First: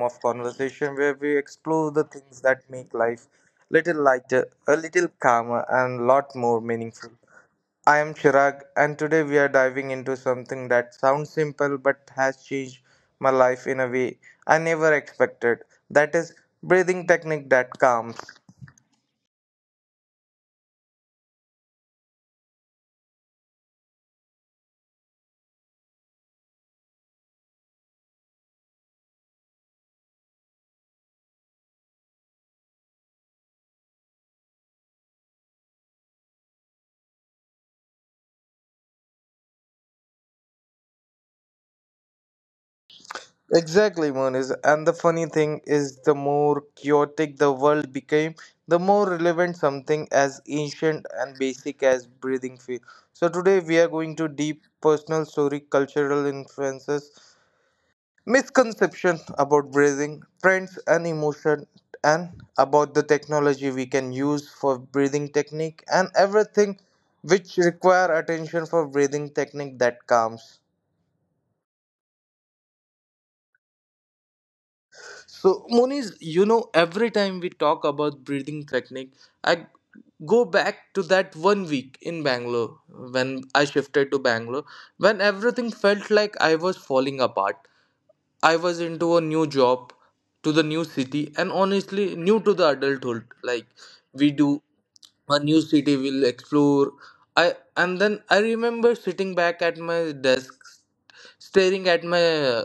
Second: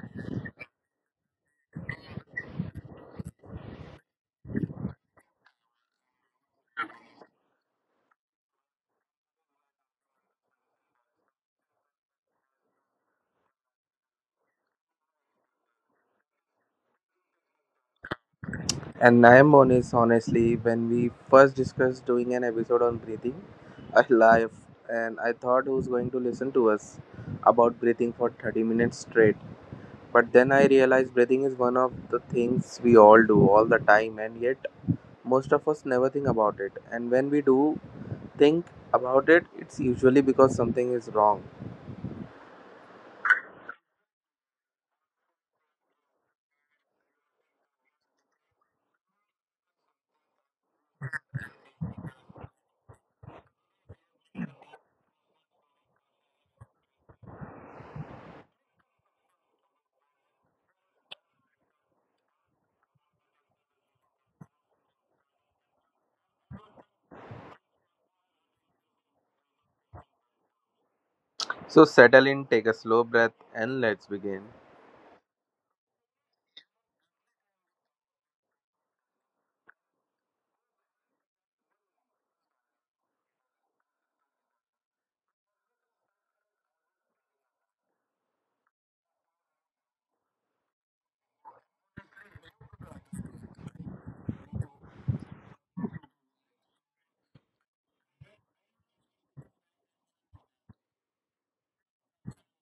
of conversation where we explore the things that make life little lighter, a little calmer, and lot more meaningful. I am Chirag, and today we are diving into something that sounds simple but has changed my life in a way I never expected. That is breathing technique that calms. And Naimon is honestly, when we first discussed doing an episode on breathing, I laughed and I thought who's going to listen to us about breathing for 30 minutes straight. But then I realized breathing is one of the things we all do all the time, and yet most of us never think about it. And when we do think about it, it's usually because something is wrong. Exactly, Monis. And the funny thing is, the more chaotic the world became, the more relevant something as ancient and basic as breathing feel. So today we are going to deep personal story, cultural influences, misconception about breathing, trends and emotion, and about the technology we can use for breathing technique and everything which require attention for breathing technique that calms. So settle in, take a slow breath, and let's begin. So, Moniz, every time we talk about breathing technique, I go back to that 1 week in Bangalore when I shifted to Bangalore, when everything felt like I was falling apart. I was into a new job, to the new city, and honestly, new to the adulthood. Like, we do a new city, we'll explore. I and then I remember sitting back at my desk, staring at my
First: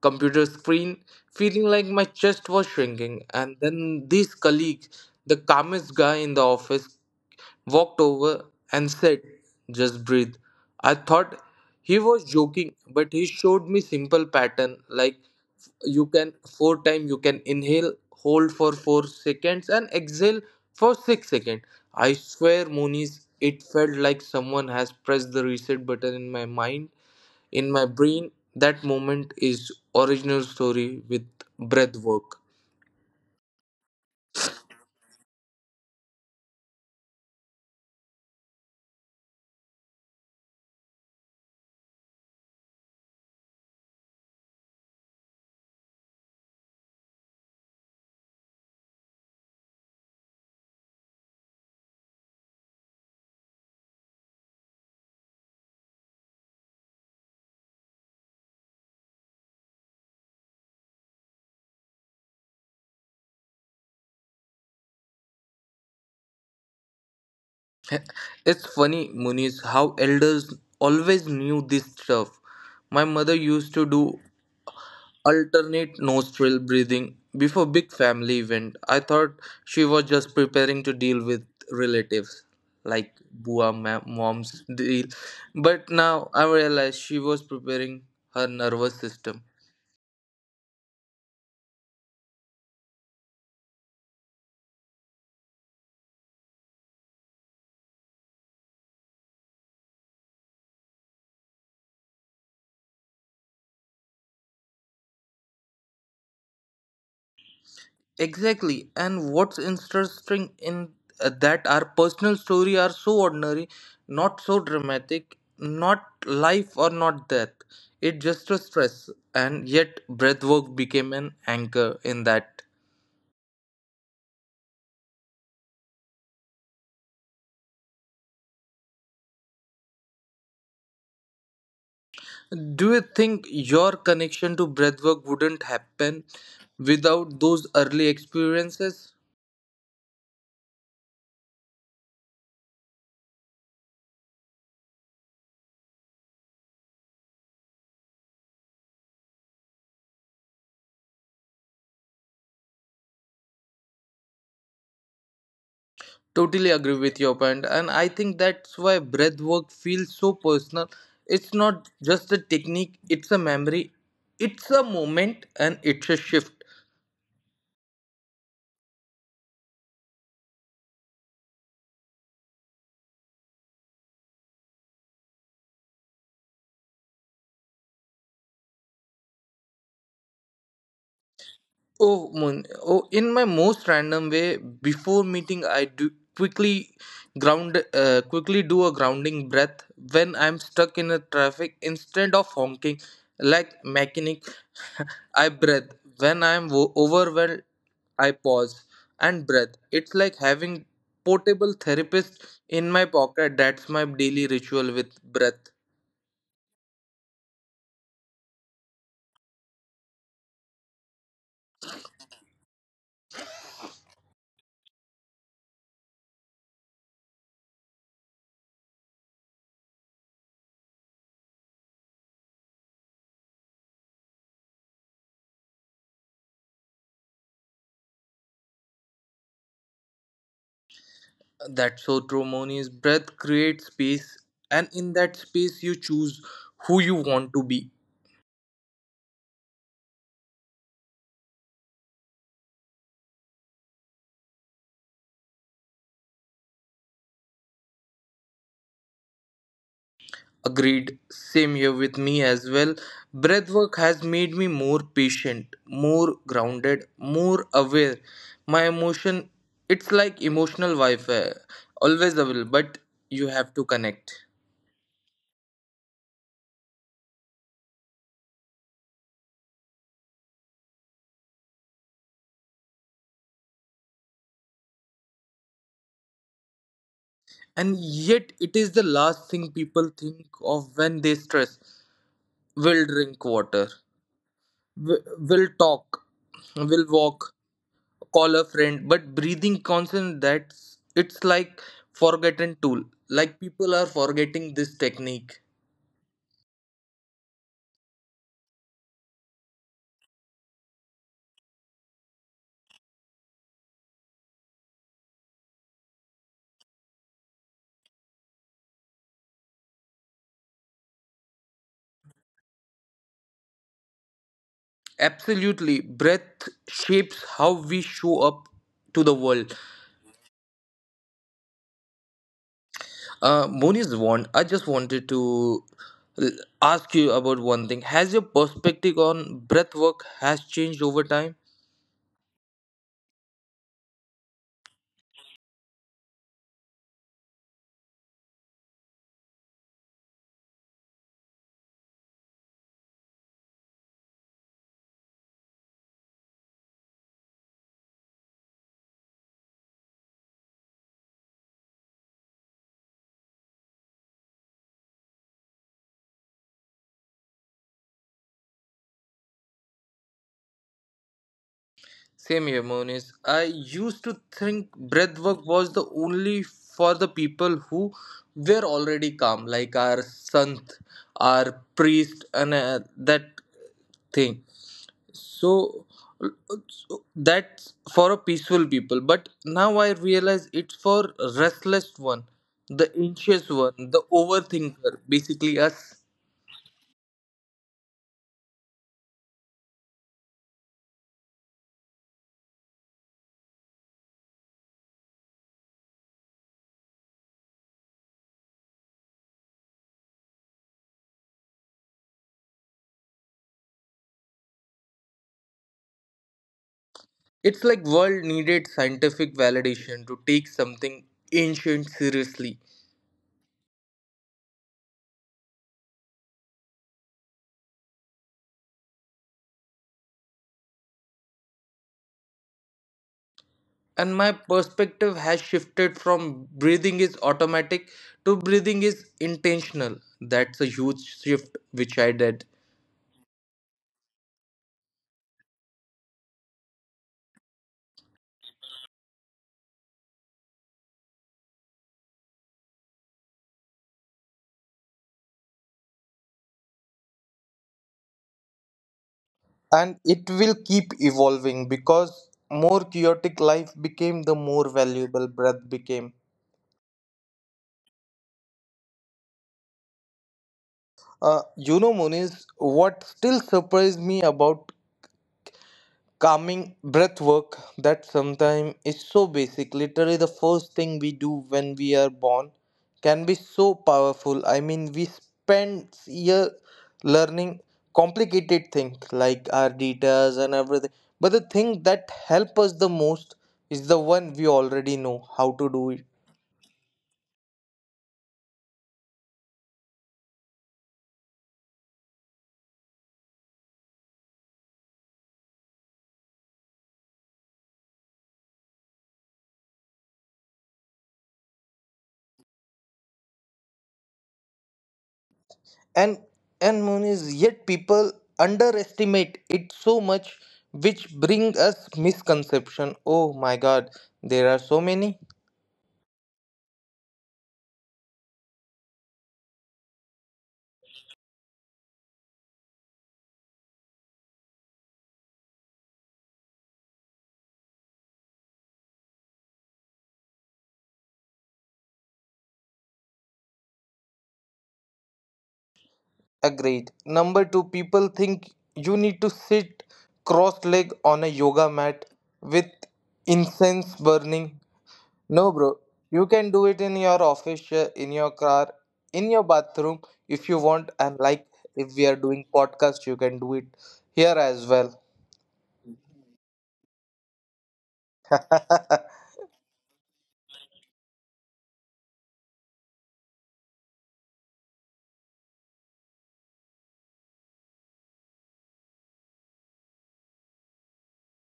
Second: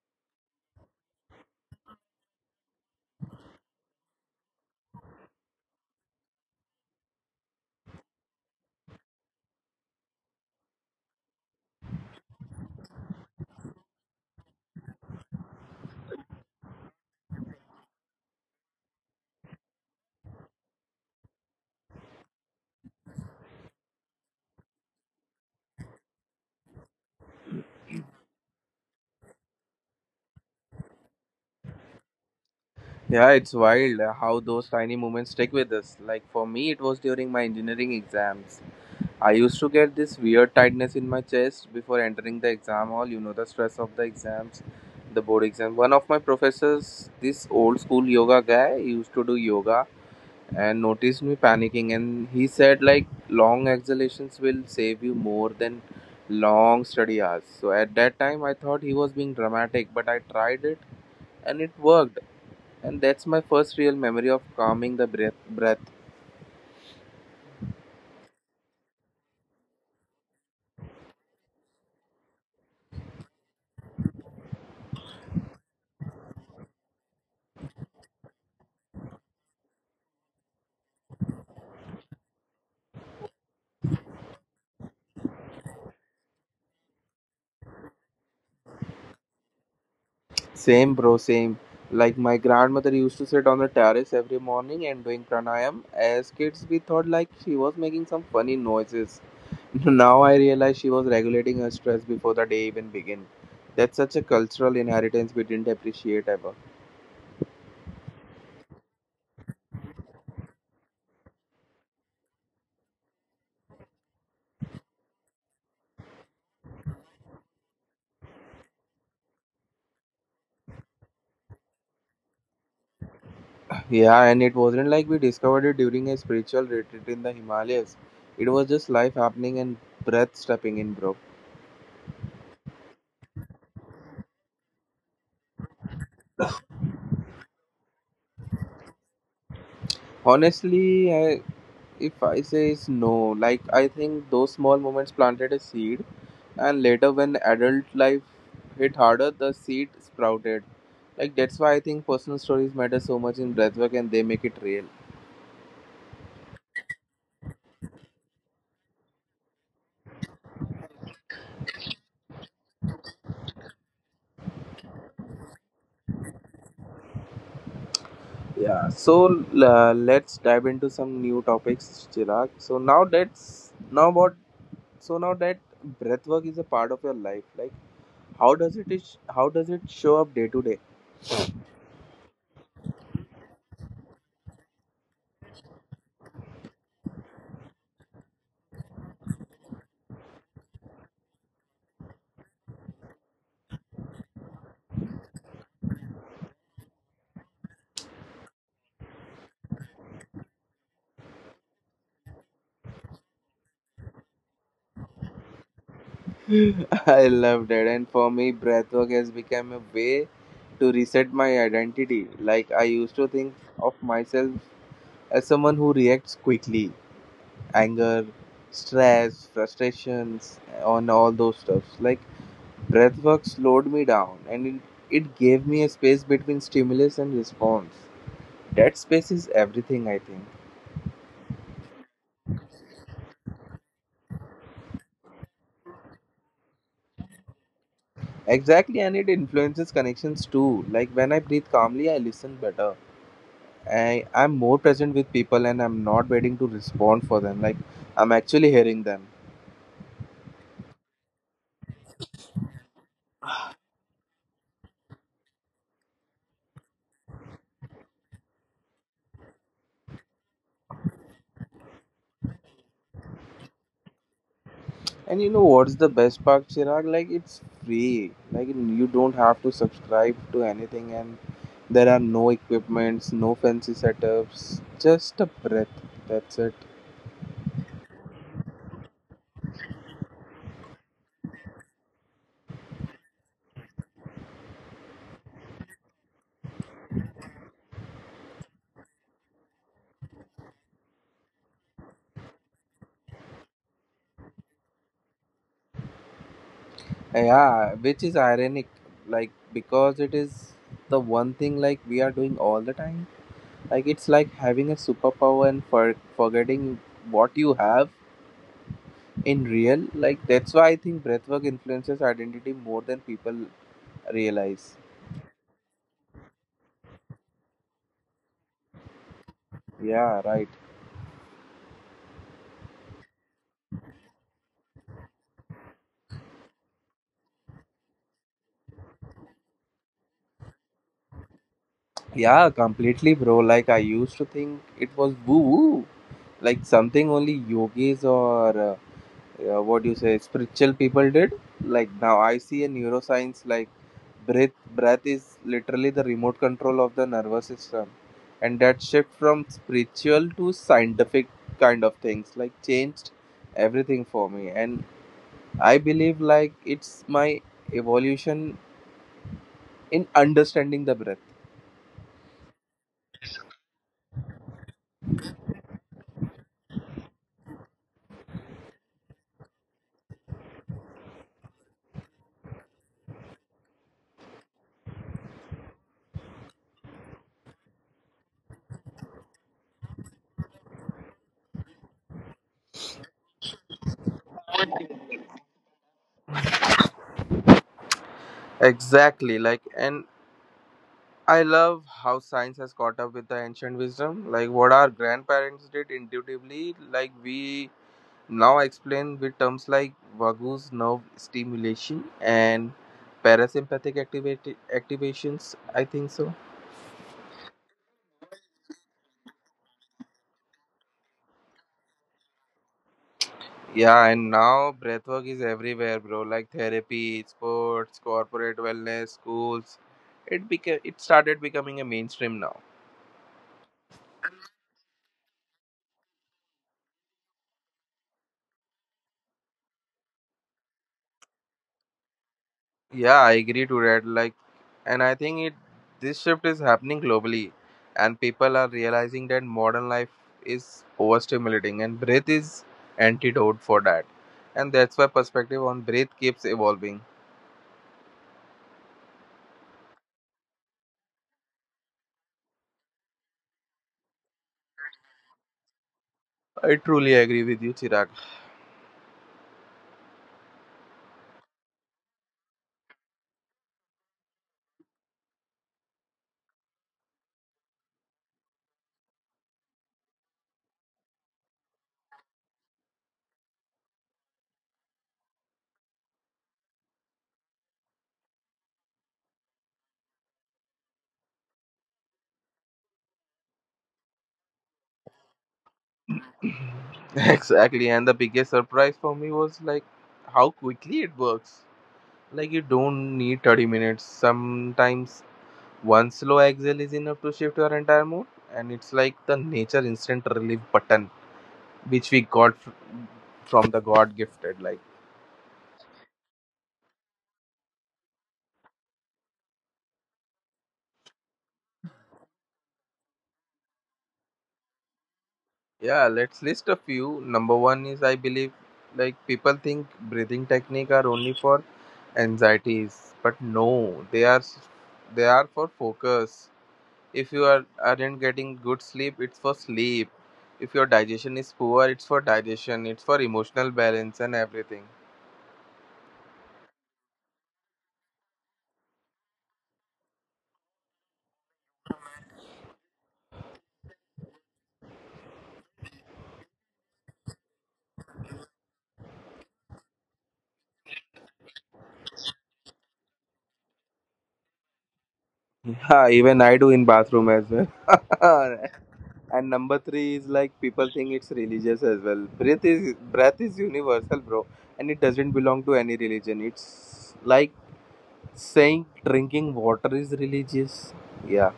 computer screen, feeling like my chest was shrinking. And then this colleague, the calmest guy in the office, walked over and said, "Just breathe." I thought he was joking, but he showed me simple pattern like you can four time you can inhale, hold for 4 seconds, and exhale for 6 seconds. I swear, Moniz, it felt like someone has pressed the reset button in my mind in my brain. That moment is original story with breath work. Yeah, it's wild how those tiny moments stick with us. Like for me, it was during my engineering exams. I used to get this weird tightness in my chest before entering the exam hall. You know, the stress of the exams, the board exam. One of my professors, this old school yoga guy, used to do yoga and noticed me panicking. And he said, like, long exhalations will save you more than long study hours. So at that time, I thought he was being dramatic, but I tried it and it worked. And that's my first real memory of calming the breath. It's funny, Muniz, how elders always knew this stuff. My mother used to do alternate nostril breathing before big family event. I thought she was just preparing to deal with relatives like mom's deal. But now I realize she was preparing her nervous system. Same, bro, same. Like my grandmother used to sit on the terrace every morning and doing pranayam. As kids, we thought like she was making some funny noises. Now I realize she was regulating her stress before the day even began. That's such a cultural inheritance we didn't appreciate ever. Exactly. And what's interesting in that our personal story are so ordinary, not so dramatic, not life or not death. It just a stress, and yet breathwork became an anchor in that. Yeah, and it wasn't like we discovered it during a spiritual retreat in the Himalayas. It was just life happening and breath stepping in, bro. Do you think your connection to breathwork wouldn't happen without those early experiences? Honestly, I, if I say is no, like I think those small moments planted a seed, and later when adult life hit harder, the seed sprouted. Like that's why I think personal stories matter so much in breathwork, and they make it real. Totally agree with your point, and I think that's why breath work feels so personal. It's not just a technique, it's a memory, it's a moment, and it's a shift. Yeah. So let's dive into some new topics, Chirag. So now that's now what. So now that breathwork is a part of your life, like how does it show up day to day? Oh, mon! Oh, in my most random way, before meeting, I do quickly quickly do a grounding breath when I'm stuck in a traffic. Instead of honking like mechanic, I breathe. When I'm overwhelmed, I pause and breathe. It's like having portable therapist in my pocket. That's my daily ritual with breath. I loved it, and for me, breathwork has become a way to reset my identity. Like I used to think of myself as someone who reacts quickly, anger, stress, frustrations, on all those stuffs. Like breathwork slowed me down, and it gave me a space between stimulus and response. That space is everything, I think. That's so true, Moni's breath creates space, and in that space, you choose who you want to be. Exactly, and it influences connections too. Like when I breathe calmly, I listen better. I'm more present with people and I'm not waiting to respond for them. Like I'm actually hearing them. Agreed. Same here with me as well. Breathwork has made me more patient, more grounded, more aware. My emotion, it's like emotional Wi-Fi, always available, but you have to connect. And you know what's the best part, Chirag? Like it's free. Like you don't have to subscribe to anything, and there are no equipments, no fancy setups, just a breath. That's it. And yet, it is the last thing people think of when they stress. Will drink water. Will will talk. Will walk call a friend, but breathing constant, that's it's like forgotten tool. Like people are forgetting this technique. Yeah, which is ironic, like because it is the one thing like we are doing all the time. Like it's like having a superpower and for forgetting what you have in real. Like that's why I think breathwork influences identity more than people realize. Absolutely breath shapes how we show up to the world. Yeah, right. Moni's want I just wanted to l- ask you about one thing. Has your perspective on breath work has changed over time? Yeah, completely, bro. Like I used to think it was woo woo, like something only yogis or what do you say spiritual people did. Like now I see a neuroscience. Like breath is literally the remote control of the nervous system, and that shift from spiritual to scientific kind of things like changed everything for me, and I believe like it's my evolution in understanding the breath. Same here, Monis. I used to think breathwork was the only for the people who were already calm, like our sant, our priest, and that thing. So, so that's for a peaceful people. But now I realize it's for restless one, the anxious one, the overthinker, basically us. Exactly, like and I love how science has caught up with the ancient wisdom. Like what our grandparents did intuitively, like we now explain with terms like vagus nerve stimulation and parasympathetic activations. I think so. It's like world needed scientific validation to take something ancient seriously. Yeah, and now breathwork is everywhere, bro. Like therapy, sports, corporate wellness, schools. It started becoming a mainstream now. And my perspective has shifted from breathing is automatic to breathing is intentional. That's a huge shift which I did. Yeah, I agree to that. Like, and I think it this shift is happening globally, and people are realizing that modern life is overstimulating, and breath is antidote for that. And that's why perspective on breath keeps evolving. And it will keep evolving because more chaotic life became, the more valuable breath became. I truly agree with you, Chirag. You know, Moniz, what still surprised me about calming breath work, that sometimes is so basic, literally the first thing we do when we are born, can be so powerful. I mean, we spend year learning complicated things like our details and everything, but the thing that help us the most is the one we already know how to do it. Exactly, and the biggest surprise for me was like how quickly it works. Like you don't need 30 minutes. Sometimes one slow exhale is enough to shift your entire mood, and it's like the nature instant relief button which we got from the God gifted. Like And and moon is, yet people underestimate it so much, which bring us misconception. Oh my god, there are so many. yeah, let's list a few. Number one is I believe like people think breathing technique are only for anxieties, but no, they are for focus. If you are, aren't getting good sleep, it's for sleep. If your digestion is poor, it's for digestion. It's for emotional balance and everything. Agreed. Number two, people think you need to sit cross legged on a yoga mat with incense burning. No, bro. You can do it in your office, chair, in your car, in your bathroom if you want. And like if we are doing podcast, you can do it here as well. Yeah, even I do in bathroom as well. And number three is like people think it's religious as well. Breath is universal, bro, and it doesn't belong to any religion. It's like saying drinking water is religious. Yeah,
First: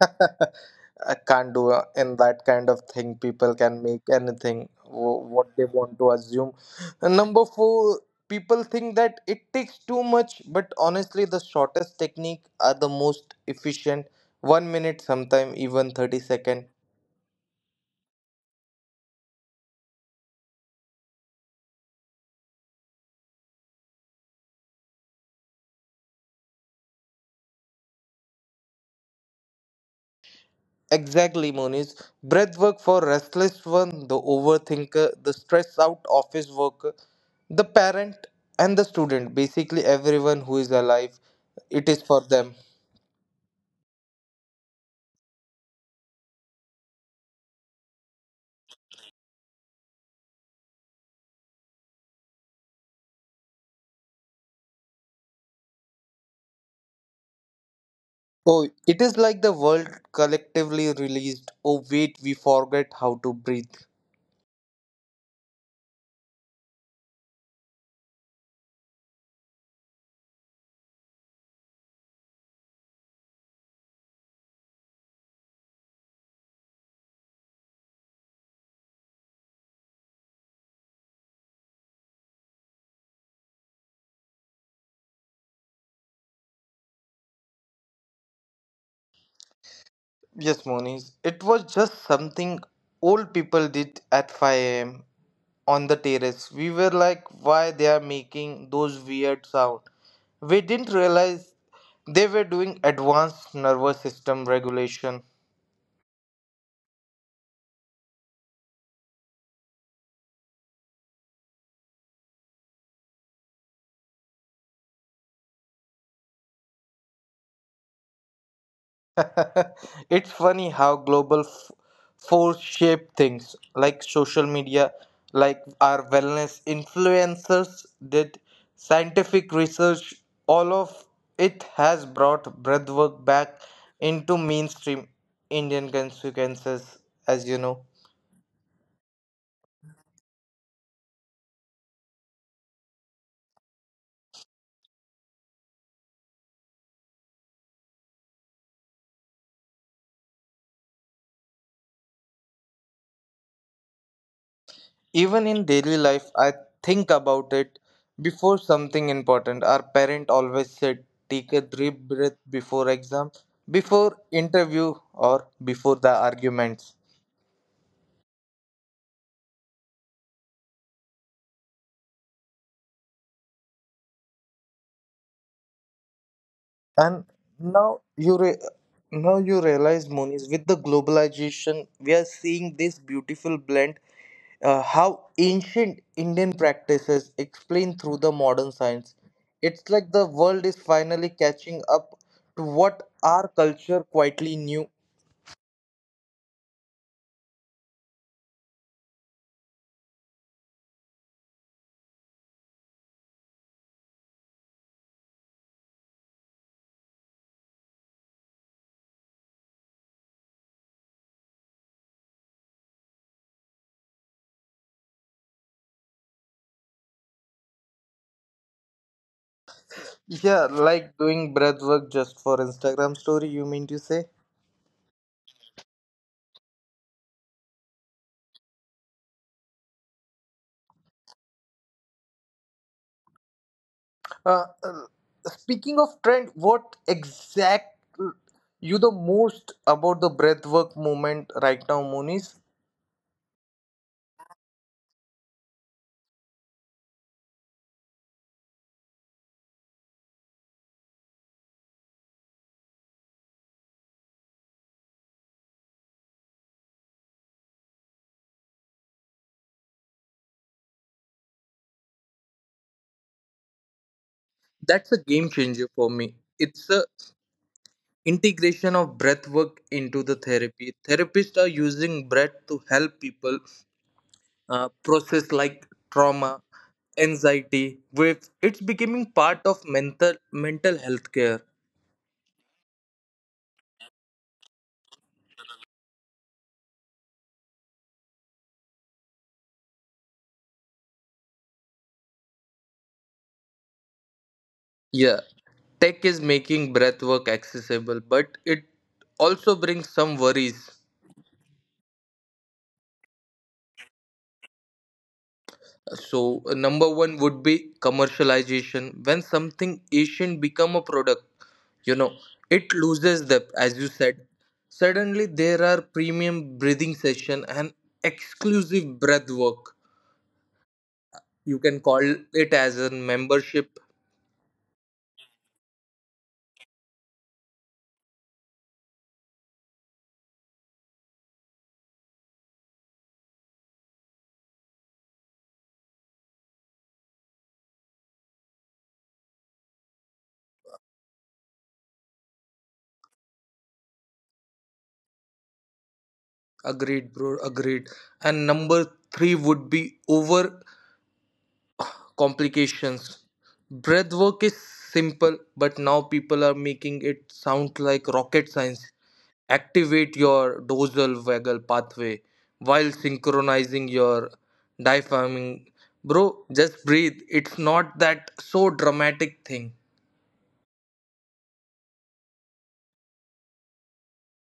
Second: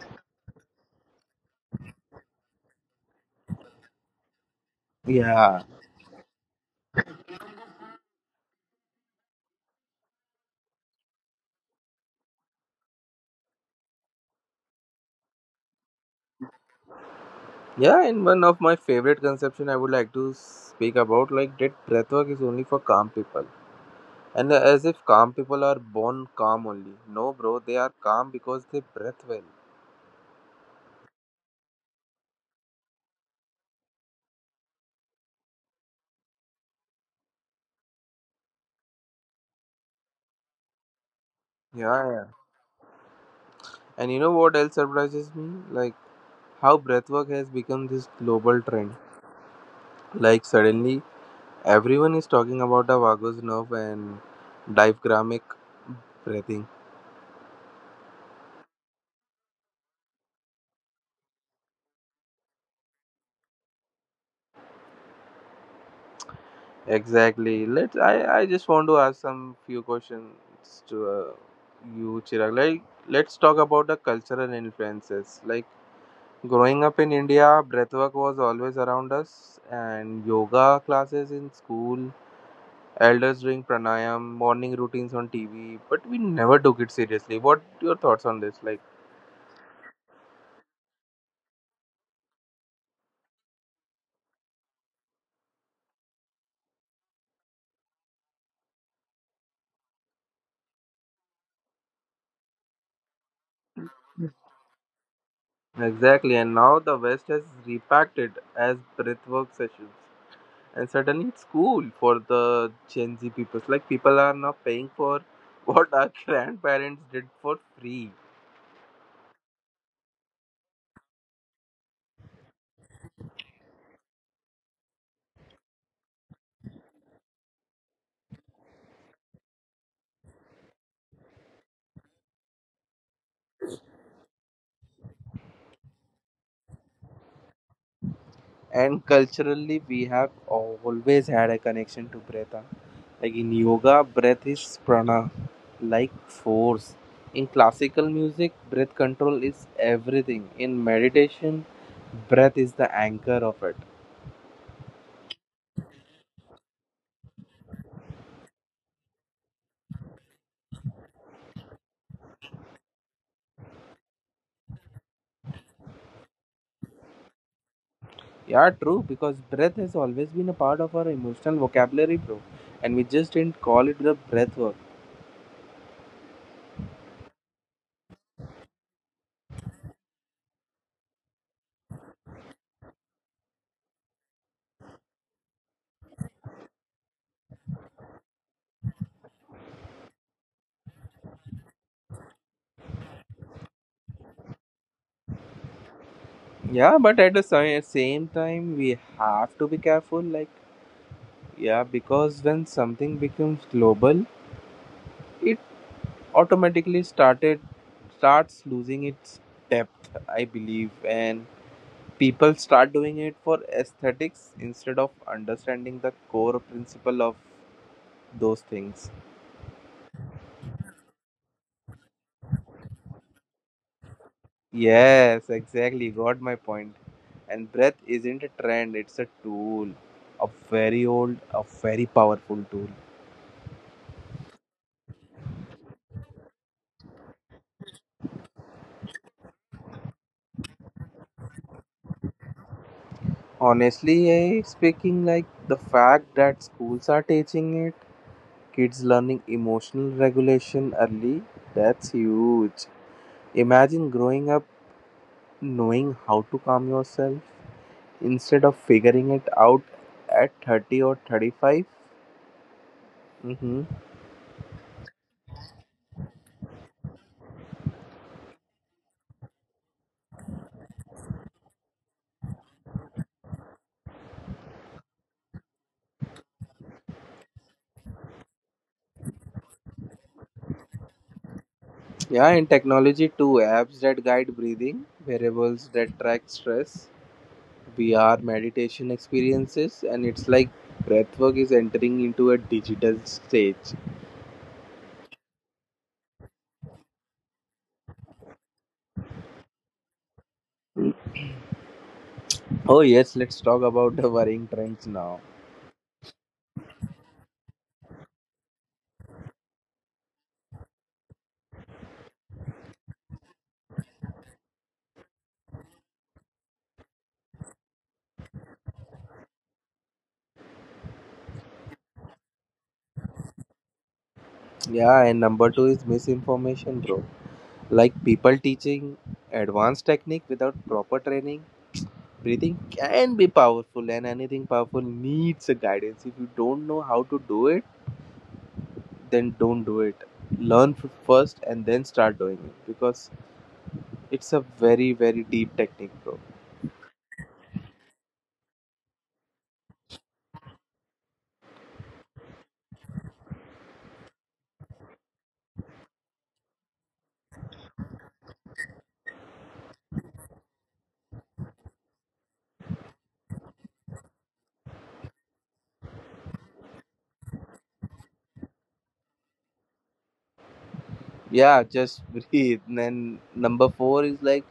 I can't do in that kind of thing. People can make anything what yeah, they want to assume. And number four, people think that it takes too much, but honestly, the shortest technique are the most efficient. 1 minute, sometime even thirty second. yeah. And one of my favorite conception I would like to speak about like that breath work is only for calm people. And as if calm people are born calm only. No, bro, they are calm because they breath well. Exactly, Moniz. Breath work for restless one, the overthinker, the stressed out office worker, the parent, and the student. Basically, everyone who is alive, it is Yeah, for yeah. them. And you know what else surprises me? Like how breathwork has become this global trend. Like suddenly everyone is talking about the vagus nerve and diaphragmatic breathing. Oh, it is like the world collectively released, "Oh, wait, we forget how to breathe." Exactly. Let I just want to ask some few questions to you, Chirag. Like let's talk about the cultural influences. Like growing up in India, breathwork was always around us, and yoga classes in school, elders doing pranayam, morning routines on TV, but we never took it seriously. What your thoughts on this? Like Yes, Moniz. It was just something old people did at 5 a.m. on the terrace. We were like, why they are making those weird sound? We didn't realize they were doing advanced nervous system regulation. exactly, and now the West has repacked it as breathwork sessions, and suddenly it's cool for the Gen Z people. Like people are now paying for what our grandparents did for free. It's funny how global force shape things, like social media, like our wellness influencers did, scientific research, all of it has brought breathwork back into mainstream Indian consequences, as you know. And culturally we have always had a connection to breath. Like in yoga breath is prana, like force. In classical music breath control is everything. In meditation breath is the anchor of it. Even in daily life, I think about it before something important. Our parent always said, take a deep breath before exam, before interview, or before the arguments. Yeah, true, because breath has always been a part of our emotional vocabulary, bro, and we just didn't call it the breath work. And now you now you realize, Moniz, with the globalization, we are seeing this beautiful blend. How ancient Indian practices explained through the modern science. It's like the world is finally catching up to what our culture quietly knew. Yeah, but at the same time we have to be careful, like yeah, because when something becomes global, it. Automatically started starts losing its depth, I believe, and people start doing it for aesthetics instead of understanding the core principle of those things. Yeah, like doing breath work just for Instagram story. You mean to say? Yes, exactly. Got my point. And breath isn't a trend, it's a tool. A very old, a very powerful tool. Uh, uh, Speaking of trend, what exact you the most about the breathwork movement right now, Moniz? Honestly, eh, speaking, like the fact that schools are teaching it, kids learning emotional regulation early, that's huge. Imagine growing up knowing how to calm yourself instead of figuring it out at 30 or 35. Mm-hmm. That's a game changer for me. It's a integration of breathwork into the therapy. Therapists are using breath to help people process like trauma, anxiety. With it's becoming part of mental health care. Yeah, and technology too. Apps that guide breathing, variables that track stress, VR meditation experiences, and it's like breathwork is entering into a digital stage. Yeah, tech is making breathwork accessible, but it also brings some worries. Oh yes, let's talk about the worrying trends now. So, number one would be commercialization. When something ancient become a product, you know, it loses depth, as you said. Suddenly, there are premium breathing session and exclusive breath work. You can call it as a membership. Yeah, and number two is misinformation, bro. Like people teaching advanced technique without proper training. Breathing can be powerful, and anything powerful needs a guidance. If you don't know how to do it, then don't do it. Learn first and then start doing it, because it's a very, very deep technique, bro. Agreed, bro. Agreed. And number three would be over complications. Breath work is simple, but now people are making it sound like rocket science. Activate your dorsal vagal pathway while synchronizing your diaphragm. Bro, just breathe. It's not that so dramatic thing, Yeah, just breathe. And then number four is like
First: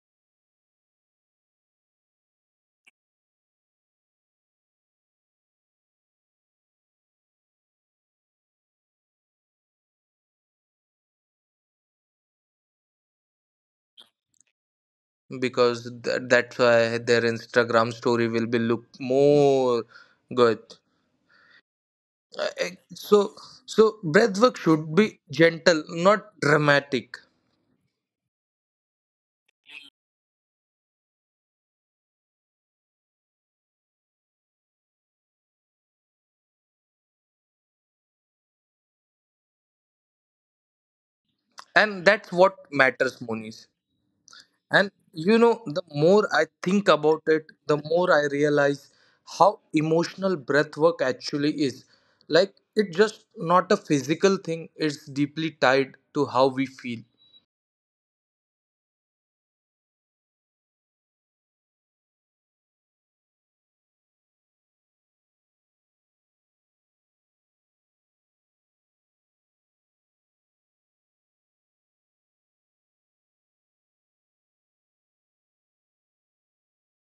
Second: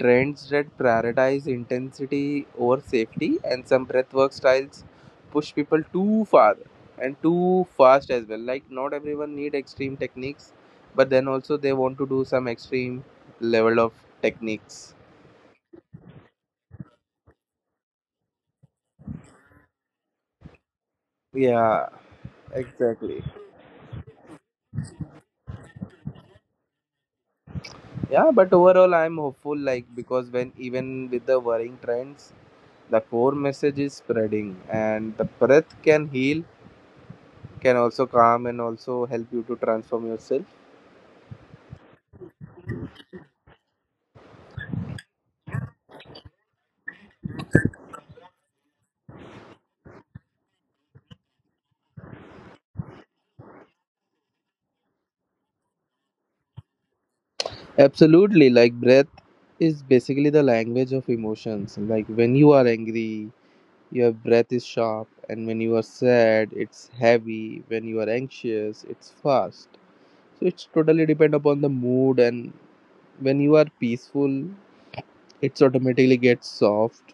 trends that prioritize intensity over safety, and some breathwork styles push people too far and too fast as well. Like not everyone need extreme techniques, but then also they want to do some extreme level of techniques. because that's why their Instagram story will be look more good. Yeah, Uh, uh, exactly. So, so breathwork should be gentle, not dramatic. Yeah, but overall, I'm hopeful. Like because when even with the worrying trends, the core message is spreading, and the breath can heal, can also calm, and also help you to transform yourself. And that's what matters, Monish. And you know, the more I think about it, the more I realize how emotional breath work actually is. Like it's just not a physical thing, it's deeply tied to how we feel. Absolutely, like breath is basically the language of emotions. Like when you are angry, your breath is sharp, and when you are sad, it's heavy. When you are anxious, it's fast. So it's totally depend upon the mood, and when you are peaceful, it's automatically gets soft.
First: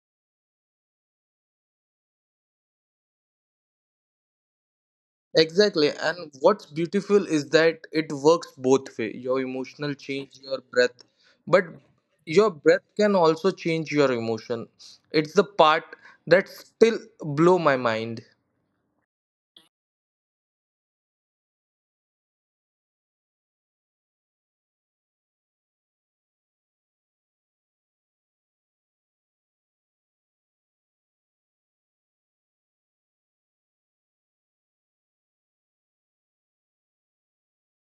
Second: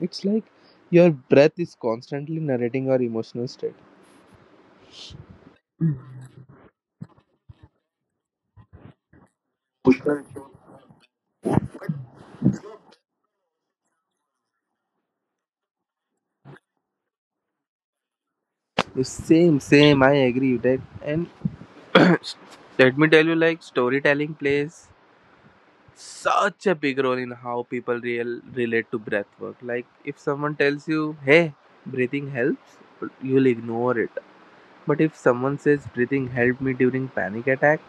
It's like your breath is constantly narrating your emotional state. Exactly, and what's beautiful is that it works both way. Your emotional change your breath, but your breath can also change your emotion. It's the part that still blow my mind. The same, same. I agree with that. And let me tell you, like storytelling plays such a big role in how people real relate to breath work. Like if someone tells you, "Hey, breathing helps," you'll ignore it. But if someone says, "Breathing helped me during panic attack,"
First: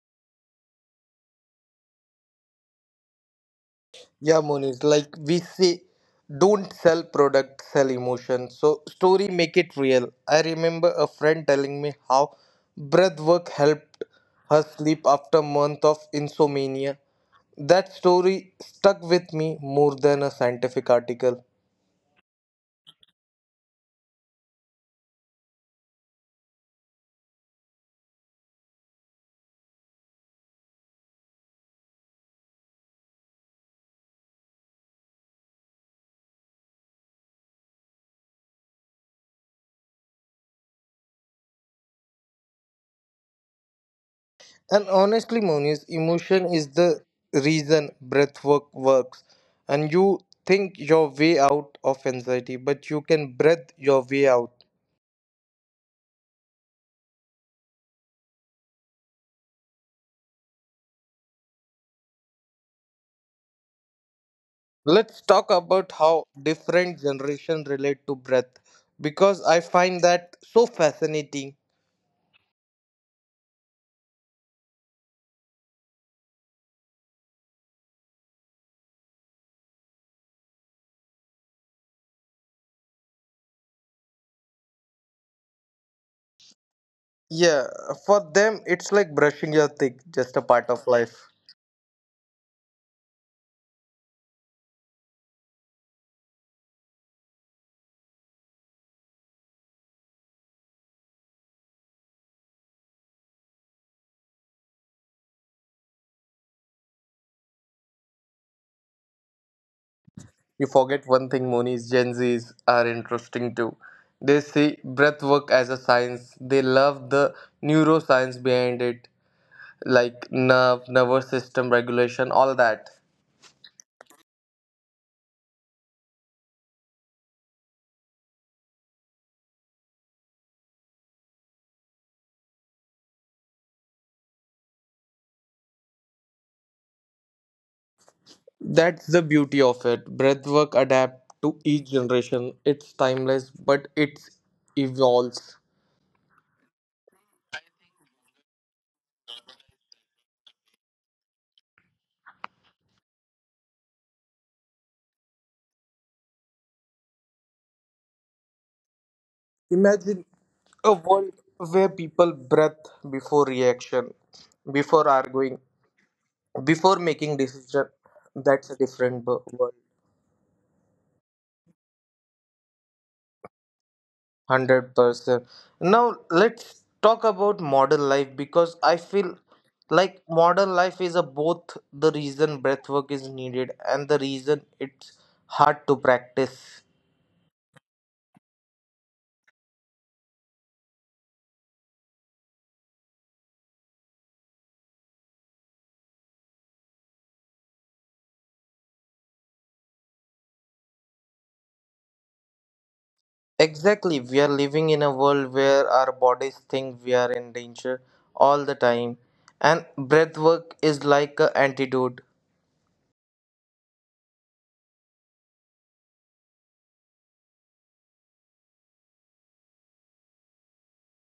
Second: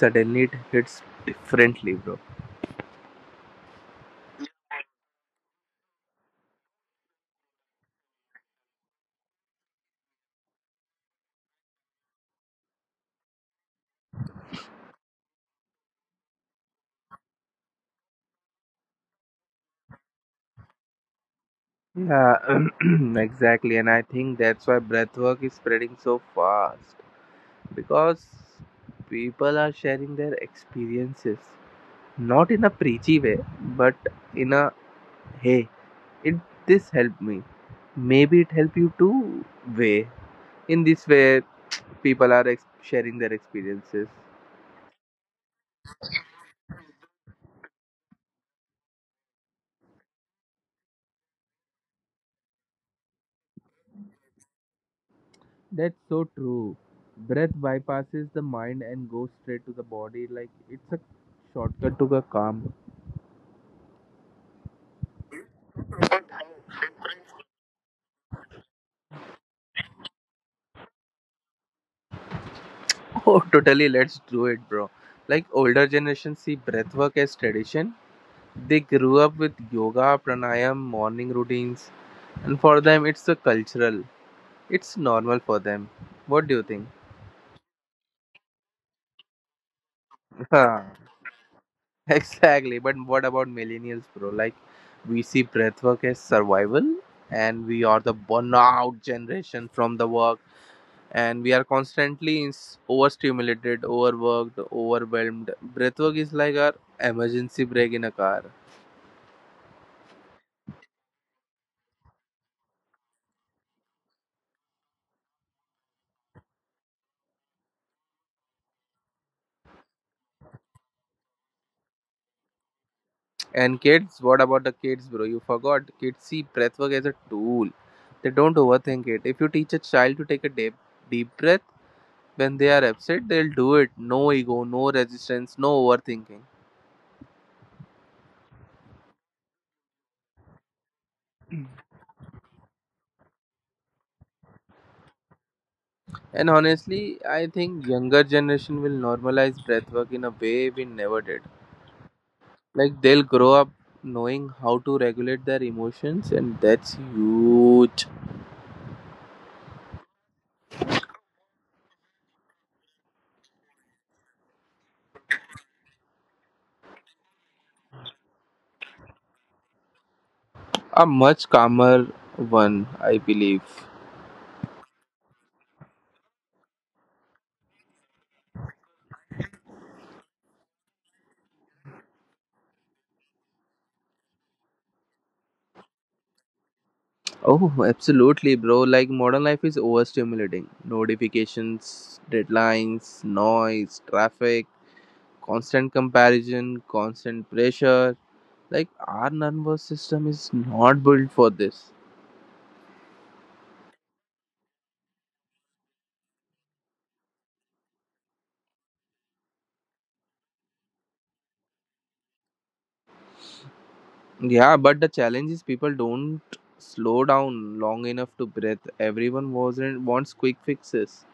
suddenly it hits differently, bro. Yeah, Moniz, like we say, don't sell product, sell emotion. So story make it real. I remember a friend telling me how breath work helped her sleep after month of insomnia. That story stuck with me more than a scientific article. Yeah, exactly. And I think that's why breathwork is spreading so fast because people are sharing their experiences, not in a preachy way, but in a hey, it this helped me, maybe it helped you too way, in this way people are sharing their experiences. And honestly, Moniz, emotion is the reason breath work works. And you think your way out of anxiety, but you can breath your way out. That's so true. Breath bypasses the mind and goes straight to the body, like it's a shortcut to the calm. Let's talk about how different generations relate to breath because I find that so fascinating. Oh totally, let's do it, bro. Like older generations see breathwork as tradition. They grew up with yoga, pranayam, morning routines, and for them it's a cultural, it's normal for them. What do you think? Yeah, for them, it's like brushing your teeth, just a part of life. Exactly, but what about millennials, bro? Like, we see breathwork as survival, and we are the burnout generation from the work, and we are constantly overstimulated, overworked, overwhelmed. Breathwork is like our emergency break in a car. You forget one thing, Monis. Gen Zs are interesting too. They see breath work as a science, they love the neuroscience behind it, like nervous system regulation, all that. And kids, what about the kids, bro? You forgot. Kids see breathwork as a tool. They don't overthink it. If you teach a child to take a deep, deep breath when they are upset, they'll do it. No ego, no resistance, no overthinking. That's the beauty of it. Breathwork adapt to each generation. It's timeless, but it evolves. And honestly, I think younger generation will normalize breathwork in a way we never did. Like they'll grow up knowing how to regulate their emotions, and that's huge. Imagine a world where people breath before reaction, before arguing, before making decision. That's a different world. A much calmer one, I believe. 100%. Now let's talk about modern life because I feel like modern life is a both the reason breathwork is needed and the reason it's hard to practice. Oh, absolutely, bro. Like modern life is overstimulating. Notifications, deadlines, noise, traffic, constant comparison, constant pressure. Like our nervous system is not built for this. Exactly, we are living in a world where our bodies think we are in danger all the time, and breath work is like an antidote. Yeah, but the challenge is people don't slow down long enough to breathe. Everyone wasn't wants quick fixes.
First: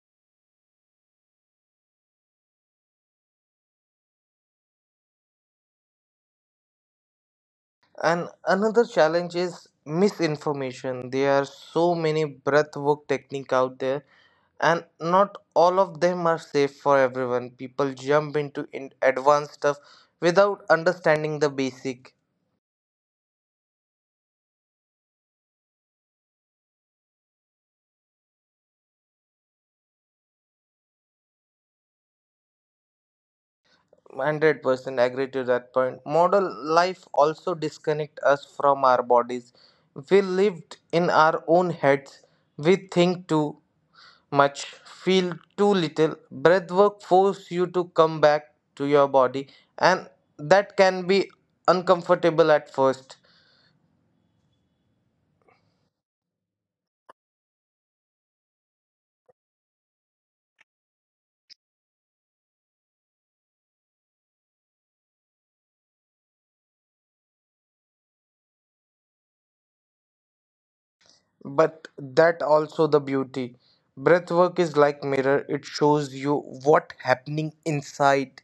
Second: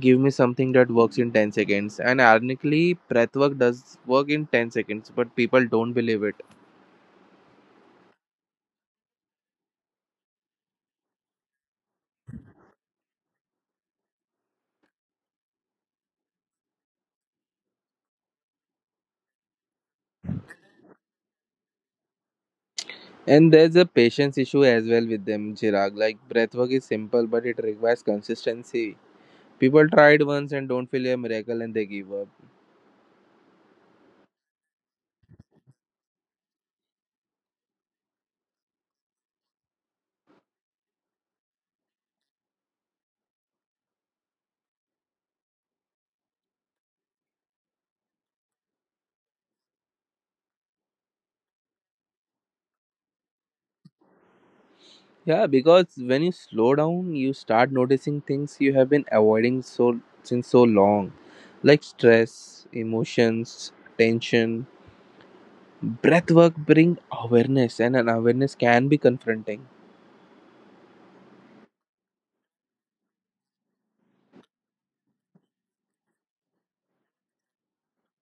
Give me something that works in 10 seconds. And ironically, breath work does work in 10 seconds, but people don't believe it. And another challenge is misinformation. There are so many breathwork techniques out there, and not all of them are safe for everyone. People jump into in advanced stuff without understanding the basic. And there's a patience issue as well with them, Chirag. Like breath work is simple, but it requires consistency. People try it once and don't feel a miracle and they give up. 100% agree to that point. Model life also disconnect us from our bodies. We lived in our own heads. We think too much, feel too little. Breathwork force you to come back to your body, and that can be uncomfortable at first. Yeah, because when you slow down, you start noticing things you have been avoiding so since so long, like stress, emotions, tension. Breath work bring awareness, and an awareness can be confronting. But that also the beauty. Breathwork is like mirror. It shows you what happening inside.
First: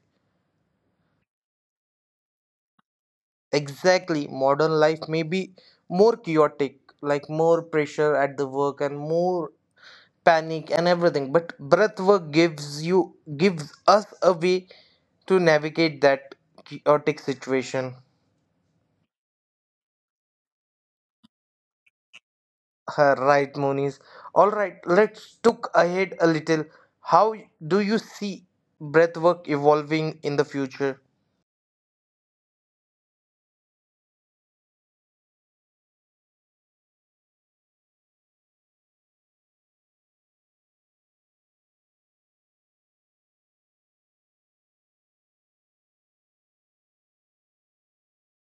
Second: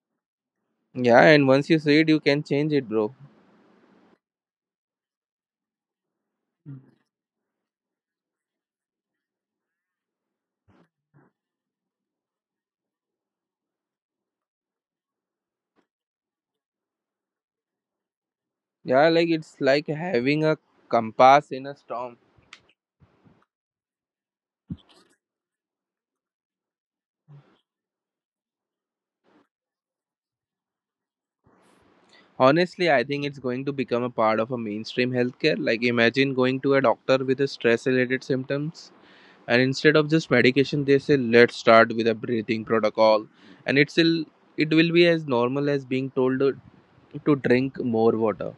Yeah, and once you see it, you can change it, bro. Exactly. Modern life may be more chaotic, like more pressure at the work and more panic and everything. But breath work gives us a way to navigate that chaotic situation. Yeah, like it's like having a compass in a storm. Right, Moniz. All right, let's look ahead a little. How do you see breathwork evolving in the future? Honestly, I think it's going to become a part of a mainstream healthcare. Like imagine going to a doctor with a stress-related symptoms, and instead of just medication they say, let's start with a breathing protocol, and it will be as normal as being told to drink more water.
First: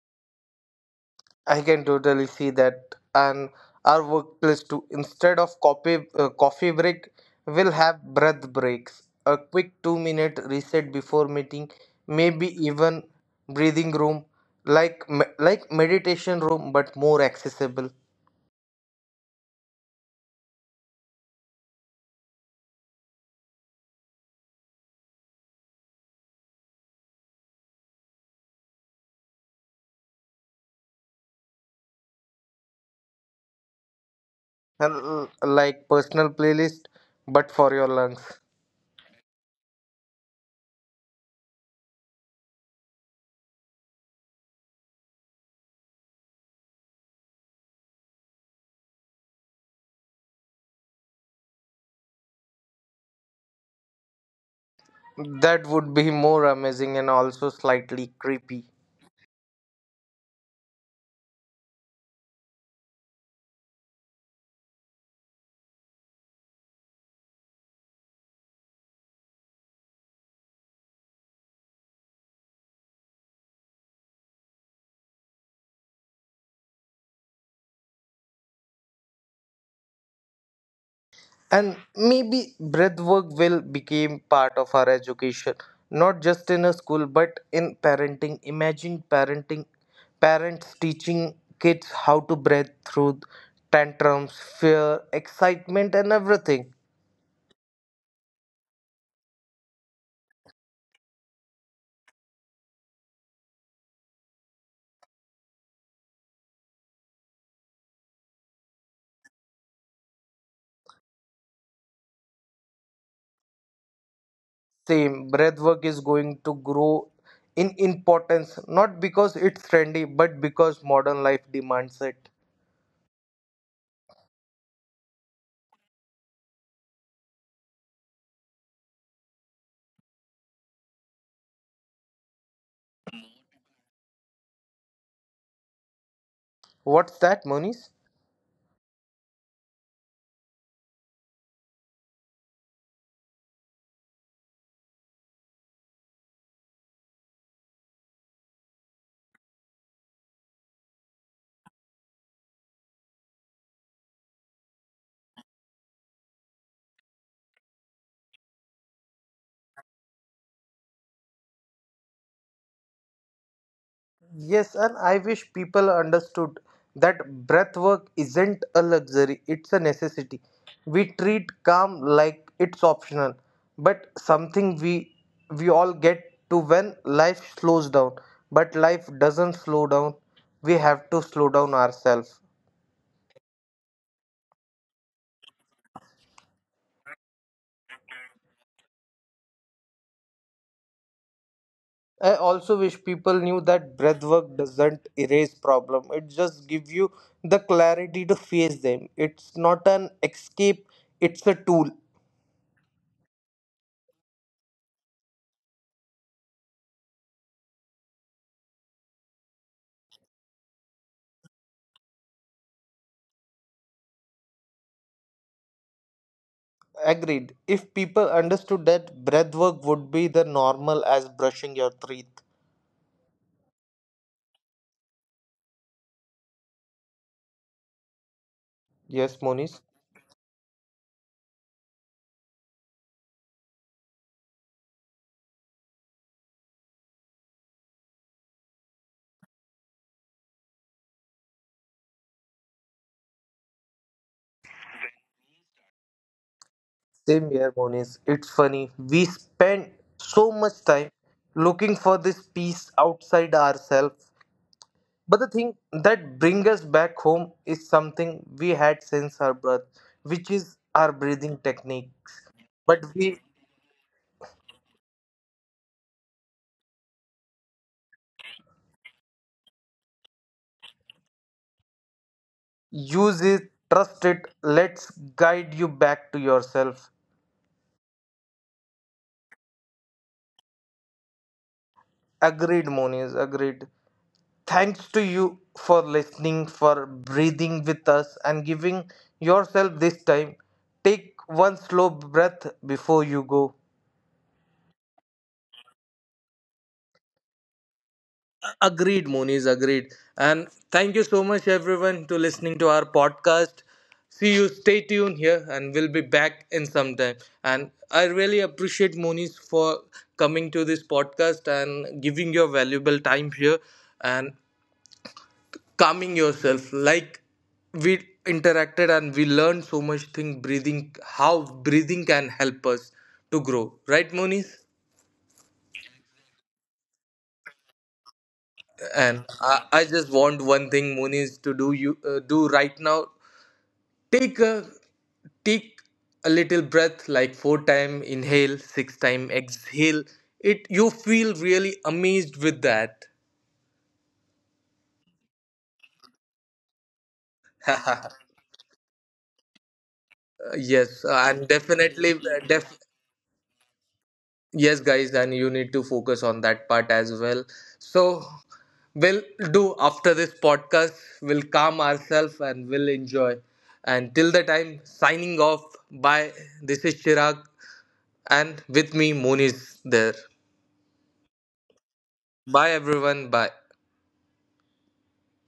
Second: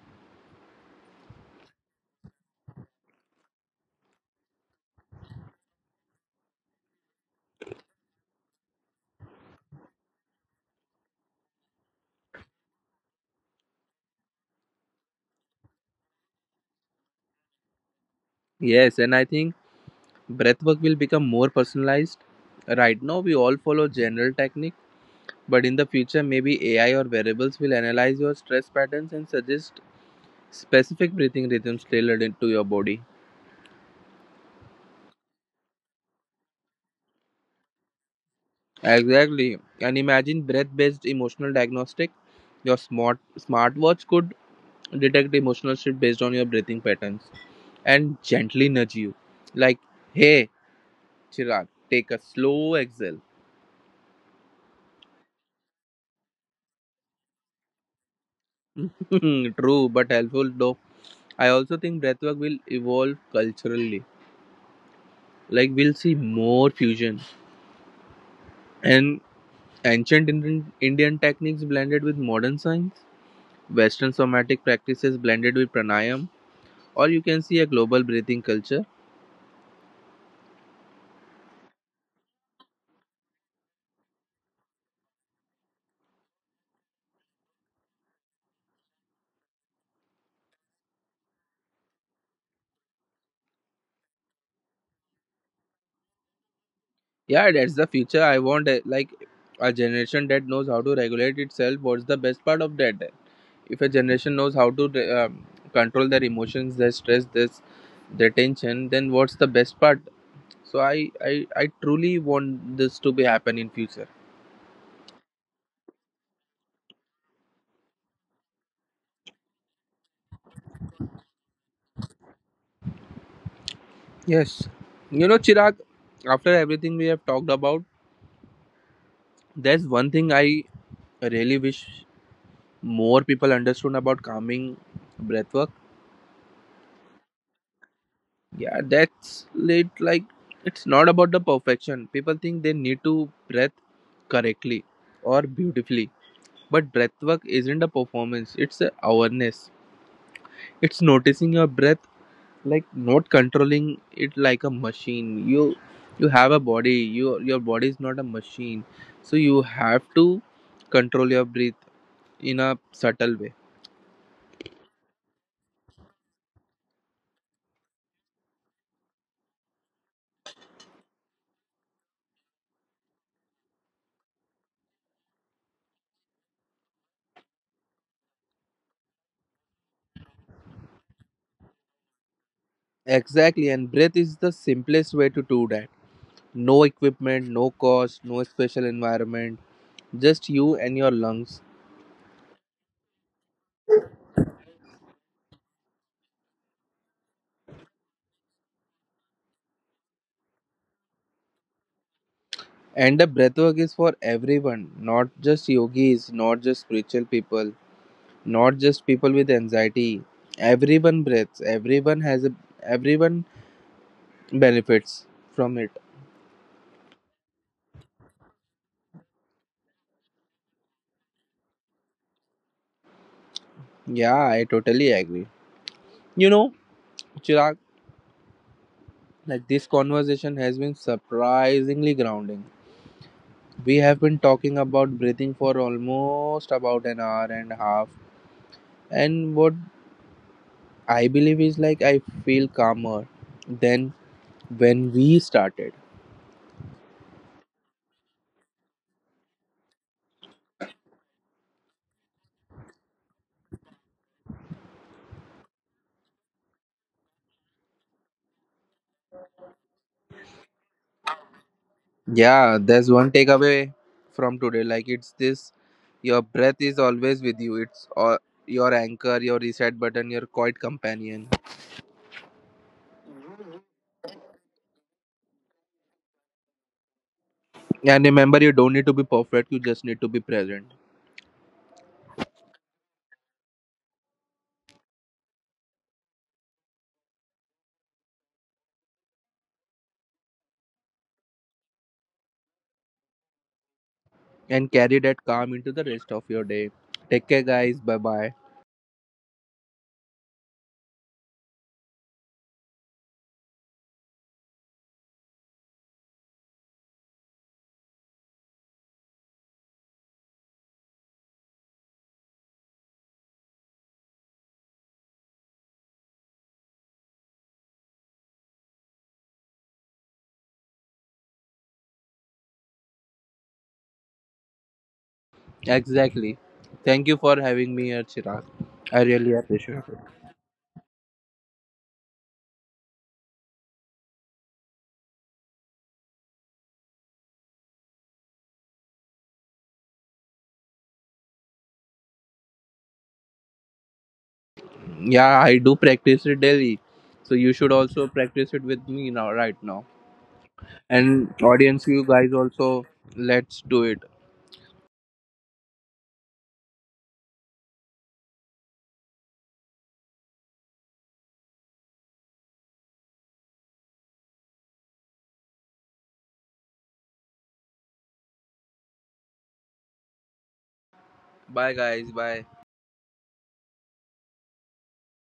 I can totally see that, and our workplace too. Instead of coffee break, we'll have breath breaks, a quick 2 minute reset before meeting, maybe even breathing room, like meditation room but more accessible, Yes, and I think breath work will become more personalized. Right now we all follow general technique, but in the future maybe AI or variables will analyze your stress patterns and suggest specific breathing rhythms tailored into your body. and like personal playlist but for your lungs. Exactly, and imagine breath based emotional diagnostic. Your smartwatch could detect emotional shit based on your breathing patterns and gently nudge you. Like, hey, Chirag, take a slow exhale. That would be more amazing and also slightly creepy. True, but helpful though. I also think breathwork will evolve culturally. Like, we'll see more fusion and ancient Indian techniques blended with modern science, Western somatic practices blended with pranayam, or you can see a global breathing culture. And maybe breathwork will become part of our education, not just in a school, but in parenting. Imagine parents teaching kids how to breathe through tantrums, fear, excitement, and everything. Yeah, that's the future. I want like a generation that knows how to regulate itself. What's the best part of that? If a generation knows how to control their emotions, their stress, this, their tension, then what's the best part? So I truly want this to be happen in future. Same, breathwork is going to grow in importance, not because it's trendy, but because modern life demands it. Yes, you know, Chirag. After everything we have talked about, there's one thing I really wish more people understood about calming breathwork. What's that, Moniz? Yeah, that's lit. Like, it's not about the perfection. People think they need to breath correctly or beautifully. But breath work isn't a performance, it's a awareness. It's noticing your breath, like not controlling it like a machine. You have a body, your body is not a machine. So you have to control your breath in a subtle way. Yes, and I wish people understood that breath work isn't a luxury, it's a necessity. We treat calm like it's optional, but something we all get to when life slows down. But life doesn't slow down. We have to slow down ourselves. Exactly, and breath is the simplest way to do that. No equipment, no cost, no special environment. Just you and your lungs. I also wish people knew that breathwork doesn't erase problem. It just gives you the clarity to face them. It's not an escape, it's a tool. And the breathwork is for everyone, not just yogis, not just spiritual people, not just people with anxiety. Everyone breathes, everyone has a everyone benefits from it. Agreed. If people understood that breath work would be the normal as brushing your teeth. Yeah, I totally agree. You know, Chirag, Yes, like Monis. this conversation has been surprisingly grounding. We have been talking about breathing for almost about an hour and a half, and what I believe is like I feel calmer than when we started. Same here, Monis. It's funny. We spend so much time looking for this peace outside ourselves. But the thing that brings us back home is something we had since our birth, which is our breathing techniques. Yeah, But there's one we takeaway from today. Like it's this: your breath is always with you. It's all, your anchor, your reset button, your quiet companion. use it, trust it, let's guide you back to yourself. And remember, you don't need to be perfect. You just need to be present Agreed, Monis, agreed. Thanks to you for listening, for breathing with us, and giving yourself this time. Take one slow breath before you go. and carry that calm into the rest of your day. Take care, guys. Bye bye. Agreed, Moniz, agreed. And thank you so much, everyone, to listening to our podcast. See you, stay tuned here, and we'll be back in some time. And I really appreciate Moniz for coming to this podcast and giving your valuable time here. And calming yourself, like we interacted and we learned so much thing, breathing, how breathing can help us to grow, right, Moniz? Exactly. Thank you for having me here, Chirag. I And really appreciate I it. just want one thing, Moniz, to do you do right now. Take a take a little breath, like 4 time inhale, 6 time exhale. It you feel really amazed with that. Yeah, I do practice it daily. So you should also practice it with me now, right now. Yes, and And audience, definitely. you guys Def. also, let's do it. Yes, guys, and you need to focus on that part as well. So we'll do after this podcast, we'll calm ourselves and we'll enjoy. And till the time, signing off, bye. This is Chirag, and with me moon is there. Bye, guys. Bye. Bye, everyone, bye.